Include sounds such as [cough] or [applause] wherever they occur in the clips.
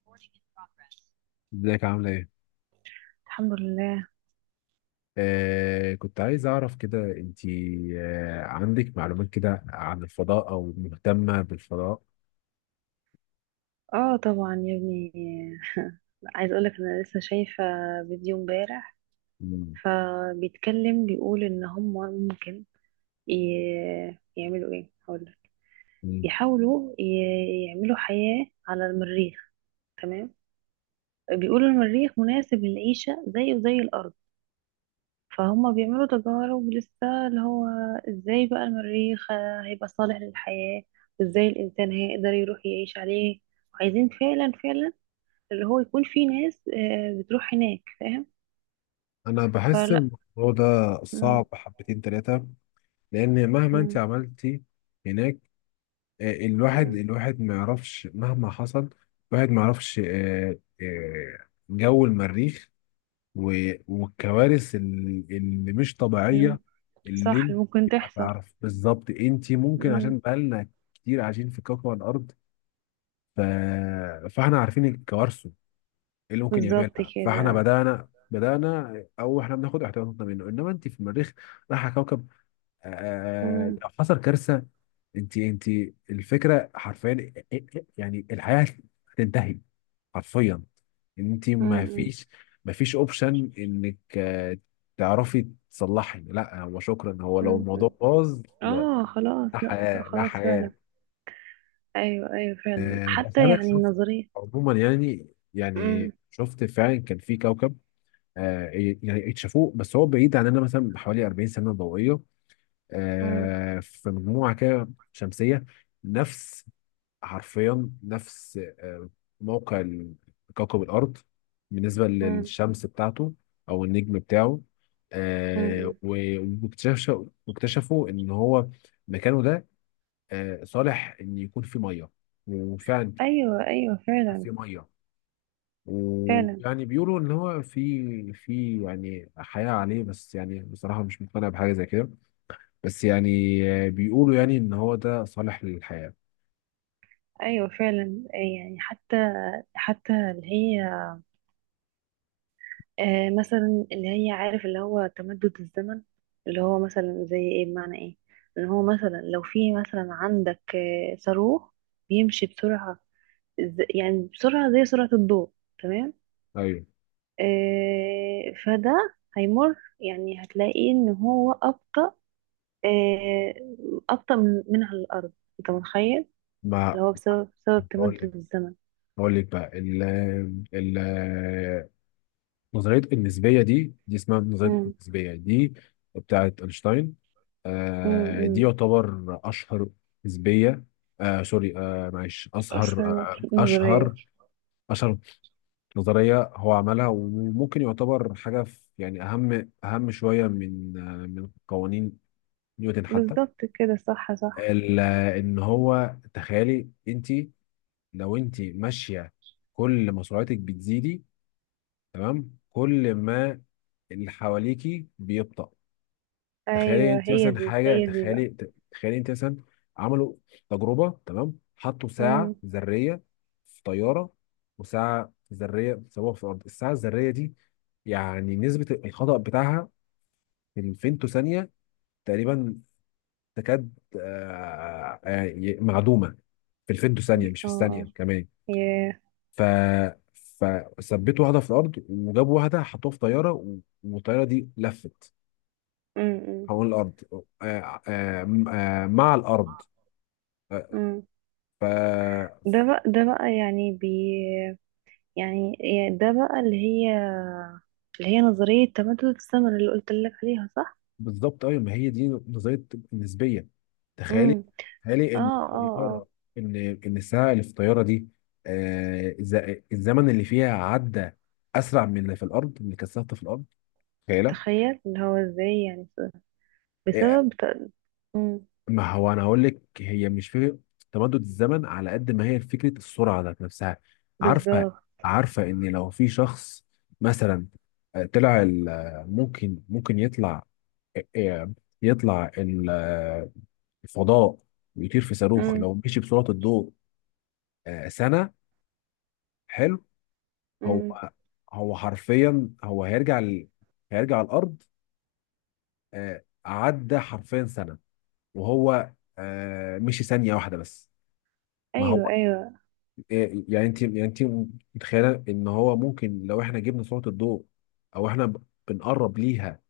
Recording in progress. ازيك عاملة ايه؟ الحمد لله. كنت عايز اعرف كده انتي عندك معلومات كده عن الفضاء او مهتمة بالفضاء؟ اه، طبعا يا ابني. عايز اقولك انا لسه شايفة فيديو امبارح، مم. فبيتكلم. بيقول ان هم ممكن يعملوا ايه هقولك. مم. يحاولوا يعملوا حياة على المريخ. تمام. بيقولوا المريخ مناسب للعيشة زيه زي الارض، فهم بيعملوا تجارب لسه اللي هو ازاي بقى المريخ هيبقى صالح للحياة، وازاي الانسان هيقدر يروح يعيش عليه. وعايزين فعلا فعلا اللي هو يكون في ناس بتروح هناك، فاهم. انا بحس فلا. الموضوع ده مم، صعب حبتين تلاتة. لان مهما انتي مم، عملتي هناك، الواحد مم. الواحد ما يعرفش مهما حصل. الواحد ما يعرفش جو المريخ، والكوارث اللي مش الم- طبيعية، اللي صح، انت اللي ممكن ما تحصل. تعرف بالظبط. انت ممكن مم. عشان بقالنا كتير عايشين في كوكب الارض، ف... فاحنا عارفين كوارثه، ايه اللي ممكن بالظبط يعملها، فاحنا كده. بدأنا او احنا بناخد احتياطاتنا منه. انما انت في المريخ رايحة كوكب، مم، لو حصل كارثة، انت الفكرة حرفيا يعني الحياة هتنتهي حرفيا، ان انت مم، ما مم. فيش ما فيش اوبشن انك تعرفي تصلحي. لا هو شكرا، هو لو مم. مم. الموضوع باظ، لا، اه خلاص، لا لا. حياه، لا خلاص فعلا. حياه. ايوه ايوه فعلا، بس حتى انا يعني شفت النظريه. عموما يعني مم، يعني شفت فعلا كان في كوكب، آه، يعني اكتشفوه، بس هو بعيد عننا مثلا بحوالي 40 سنه ضوئيه. مم، في مجموعه كده شمسيه، نفس حرفيا نفس موقع كوكب الأرض بالنسبة مم. للشمس بتاعته أو النجم بتاعه. مم. آه، مم. و- واكتشف واكتشفوا إن هو مكانه ده صالح إن يكون فيه مية، وفعلا ايوه ايوه فعلا. فيه مية. فعلا ويعني بيقولوا إن هو في يعني حياة عليه، بس يعني بصراحة مش مقتنع بحاجة زي كده. بس يعني بيقولوا يعني إن هو ده صالح للحياة. ايوه فعلا، يعني حتى اللي هي. مثلا اللي هي عارف اللي هو تمدد الزمن. اللي هو مثلا زي ايه، بمعنى ايه. ان هو مثلا لو في مثلا عندك صاروخ بيمشي بسرعة، يعني بسرعة زي سرعة الضوء. تمام. أيوه. فده هيمر، يعني هتلاقي ان هو أبطأ. آه أبطأ من على الأرض. انت متخيل. ما اللي هو بسبب تمدد الزمن. بقول لك بقى ال ال نظرية النسبية دي، اسمها نظرية امم. النسبية دي، بتاعت أينشتاين. امم. دي أمم. يعتبر أشهر نسبية. سوري، معلش، أشهر، أصلا آه نظرية. أشهر أشهر نظرية هو عملها، وممكن يعتبر حاجة، في يعني أهم شوية من قوانين نيوتن حتى. بالظبط كده، صح صح. ال- إن هو تخيلي أنت، لو أنت ماشية كل ما سرعتك بتزيدي، كل ما اللي حواليكي بيبطأ. تخيلي ايوه، انت هي مثلا دي حاجه، هي دي بقى. تخيلي، انت مثلا عملوا تجربه، تمام؟ حطوا ساعه امم. ذريه في طياره، وساعه ذريه سووها في الارض. الساعه الذريه دي يعني نسبه الخطأ بتاعها في الفيمتو ثانيه تقريبا، تكاد يعني معدومه، في الفيمتو اه. ثانيه مش في اه. الثانيه كمان. ياه. ف فثبتوا واحده في الارض، وجابوا واحده حطوها في طياره، والطياره دي لفت امم. امم. حول الأرض، مع الأرض آه، أمم. ف ده بقى يعني يعني ده بقى اللي هي. اللي هي نظرية تمدد الزمن اللي قلت لك عليها، صح؟ بالظبط أيوة، ما هي دي نظرية النسبية. تخيلي، امم. إن اه. اه. اه. الطيارة، إن إن الساعة اللي في الطيارة دي آه، الز- الزمن اللي فيها عدى أسرع من اللي في الأرض، من اللي كثافته في الأرض، تخيلة. تخيل اللي هو ازاي يعني، بسبب امم، ما هو انا هقول لك، هي مش فكره تمدد الزمن على قد ما هي فكره السرعه ذات نفسها. عارفه بالظبط. عارفه ان لو في شخص مثلا طلع ممكن يطلع، آه، آه، يطلع الفضاء ويطير في صاروخ، امم. لو مشي بسرعه الضوء سنه، حلو؟ هو امم. هو حرفيا، هو هيرجع هيرجع الارض عدى حرفيا سنه، وهو مشي ثانيه واحده بس. ما ايوه هو ايوه. إيه؟ يعني انت، متخيله ان هو ممكن لو احنا جبنا سرعه الضوء او احنا بنقرب ليها،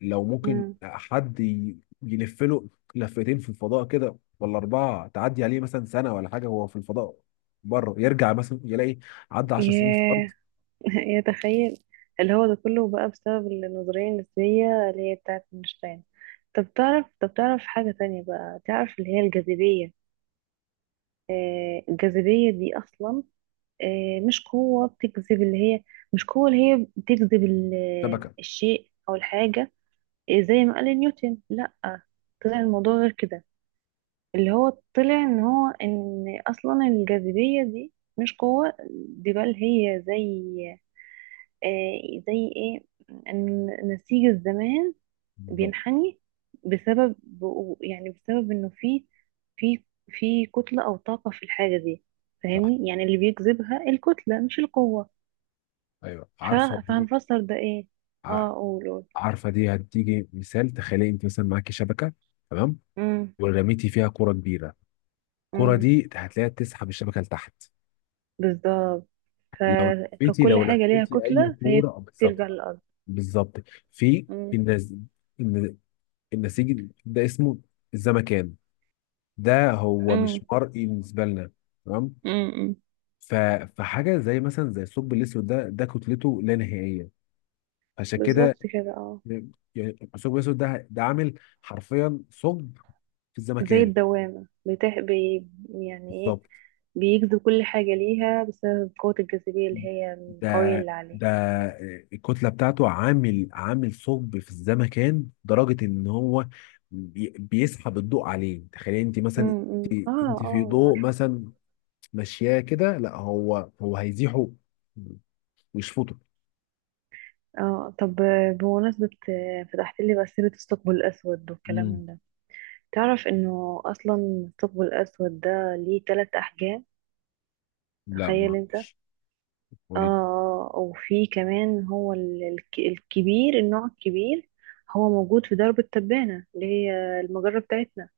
لو ممكن امم. حد يلف له لفتين في الفضاء كده، ولا اربعه، تعدي عليه مثلا سنه ولا حاجه وهو في الفضاء بره، يرجع مثلا يلاقي عدى 10 سنين في الارض. ياه. [laughs] يتخيل اللي هو ده كله بقى بسبب النظرية النسبية اللي هي بتاعة اينشتاين. طب تعرف حاجة تانية بقى؟ تعرف اللي هي الجاذبية؟ الجاذبية دي أصلا مش قوة بتجذب اللي هي. مش قوة اللي هي بتجذب شبكه! الشيء أو الحاجة، زي ما قال نيوتن. لأ، طلع الموضوع غير كده، اللي هو طلع إن هو إن أصلا الجاذبية دي مش قوة. دي بل هي زي، زي ايه، ان نسيج الزمان بالظبط، بينحني بسبب، يعني بسبب انه في في في كتلة او طاقة في الحاجة دي. صح. فاهمني، يعني اللي بيجذبها الكتلة مش القوة. ايوه ف... عارفه دي. فهنفسر ده ايه؟ ع- اه، قول قول. عارفه دي هتيجي مثال. تخيلي انت مثلا معاكي شبكه، تمام؟ امم. ورميتي فيها كره كبيره، الكره امم. دي هتلاقيها تسحب الشبكه لتحت. بالظبط. ف... لو فكل لو حاجة ليها لفيتي اي كتلة فهي كوره بالظبط، بترجع للأرض. بالظبط. في امم. النز...، الن- النسيج ده اسمه الزمكان، ده هو امم. مش مرئي بالنسبه لنا، تمام؟ امم. ف... فحاجه زي مثلا زي الثقب الاسود، ده كتلته لا نهائيه، عشان بالظبط كده كده، اه. يعني الثقب الاسود ده عامل حرفيا ثقب في زي الزمكان. الدوامة يعني ايه، بالظبط، بيجذب كل حاجة ليها بسبب قوة الجاذبية اللي هي القوية ده اللي عليه. ده الكتلة بتاعته عامل، ثقب في الزمكان لدرجة ان هو بيسحب الضوء عليه. تخيلي انت مثلا امم. اه. انت في اه. ضوء عارف. مثلا ماشياه كده، لا هو، هيزيحه ويشفطه. اه طب، بمناسبة فتحت لي بقى سيرة الثقب الأسود والكلام مم. من ده، تعرف انه أصلا الثقب الأسود ده ليه تلات أحجام؟ لا ما تخيل انت. اه، اعرفش، قولي لي. وفي كمان هو الكبير، النوع الكبير، هو موجود في درب التبانة اللي هي المجرة بتاعتنا.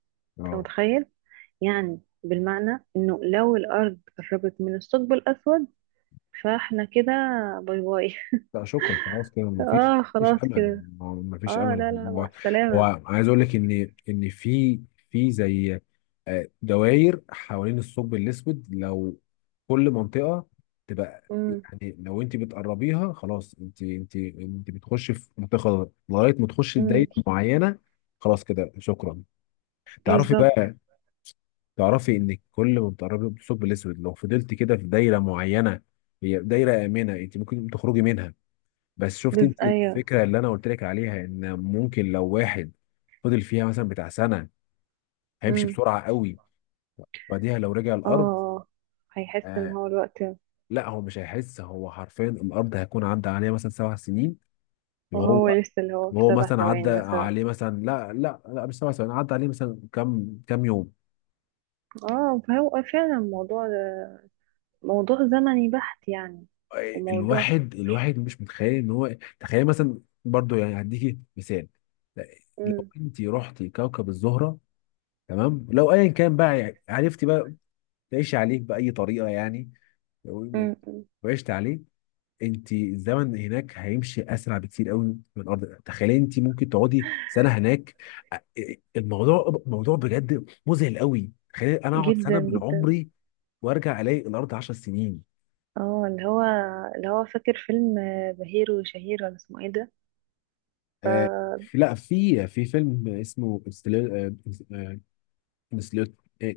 انت اه متخيل، يعني بالمعنى انه لو الارض قربت من الثقب الاسود فاحنا كده باي باي. لا شكرا، خلاص كده [laughs] مفيش، اه مفيش خلاص امل. كده. هو مفيش اه، امل. لا لا، مع هو هو السلامة. عايز اقول لك ان، في، زي دوائر حوالين الثقب الاسود، لو كل منطقه تبقى، امم. يعني لو انت بتقربيها خلاص، انت، انت بتخش في منطقه خضراء لغايه ما تخشي امم. دايره معينه، خلاص كده شكرا. تعرفي بالظبط. بقى، انك كل ما بتقربي من الثقب الاسود، لو فضلت كده في دايره معينه، هي دايره امنه انت ممكن تخرجي منها. بس شفت بس انت ايوه. الفكره اللي انا قلت لك عليها، ان ممكن لو واحد فضل فيها مثلا بتاع سنه، هيمشي امم. بسرعه قوي. بعديها لو رجع اه. الارض، آه. هيحس ان آه هو الوقت. لا هو مش هيحس، هو حرفيا الارض هيكون عدى عليه مثلا 7 سنين، وهو وهو، لسه اللي هو في سبع مثلا عدى ثواني مثلا. عليه مثلا، لا لا لا، مش 7 سنين، عدى عليه مثلا كام كام يوم. اه، فهو فعلا موضوع زمني بحت يعني. وموضوع. الواحد مش متخيل ان هو. تخيل مثلا برضو، يعني هديكي مثال. لا، لو امم. انت رحتي كوكب الزهره، تمام؟ لو ايا كان بقى، يعني عرفتي بقى تعيش عليك بأي طريقة يعني، لو امم. أمم. وعشت عليه، انت الزمن هناك هيمشي اسرع بكتير قوي من الارض. تخيلي انت ممكن تقعدي سنه هناك. الموضوع موضوع بجد مذهل قوي. تخيلي انا اقعد سنه جدا من جدا. عمري وارجع الاقي الارض 10 سنين. اه، اللي هو فاكر فيلم بهير وشهير، ولا اسمه ايه ده؟ آه لا، في، فيلم اسمه انستليتور،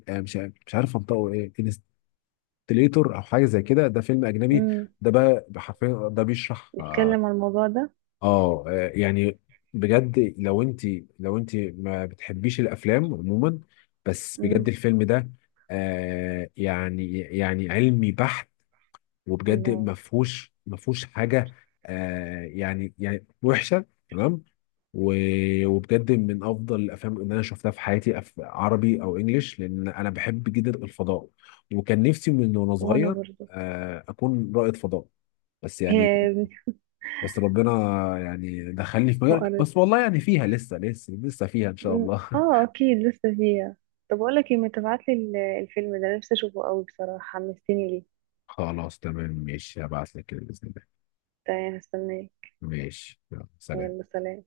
مش عارف انطقه ايه، انستليتور او حاجه زي كده، ده فيلم اجنبي. امم. ده بقى حرفيا ده بيشرح بيتكلم عن الموضوع ده. اه يعني بجد لو انت، ما بتحبيش الافلام عموما، بس بجد امم. الفيلم ده يعني، علمي بحت، وبجد الله. ما فيهوش حاجه يعني، وحشه. تمام؟ وبجد من افضل الافلام اللي انا شفتها في حياتي، عربي او انجليش، لان انا بحب جدا الفضاء، وكان نفسي من وانا وانا صغير برضو. اكون رائد فضاء. بس [laughs] هي يعني، يا ابني. بس ربنا يعني دخلني في مجال، وقرت. بس والله يعني فيها لسه، لسه، لسه فيها ان شاء أمم. الله. اه، اكيد لسه فيها. طب اقول لك ايه، ما تبعت لي الفيلم ده، نفسي اشوفه قوي، بصراحه حمستني ليه. [laughs] خلاص تمام، ماشي، هبعت لك كده باذن الله. تمام، هستناك. ماشي يلا، يلا سلام. سلام.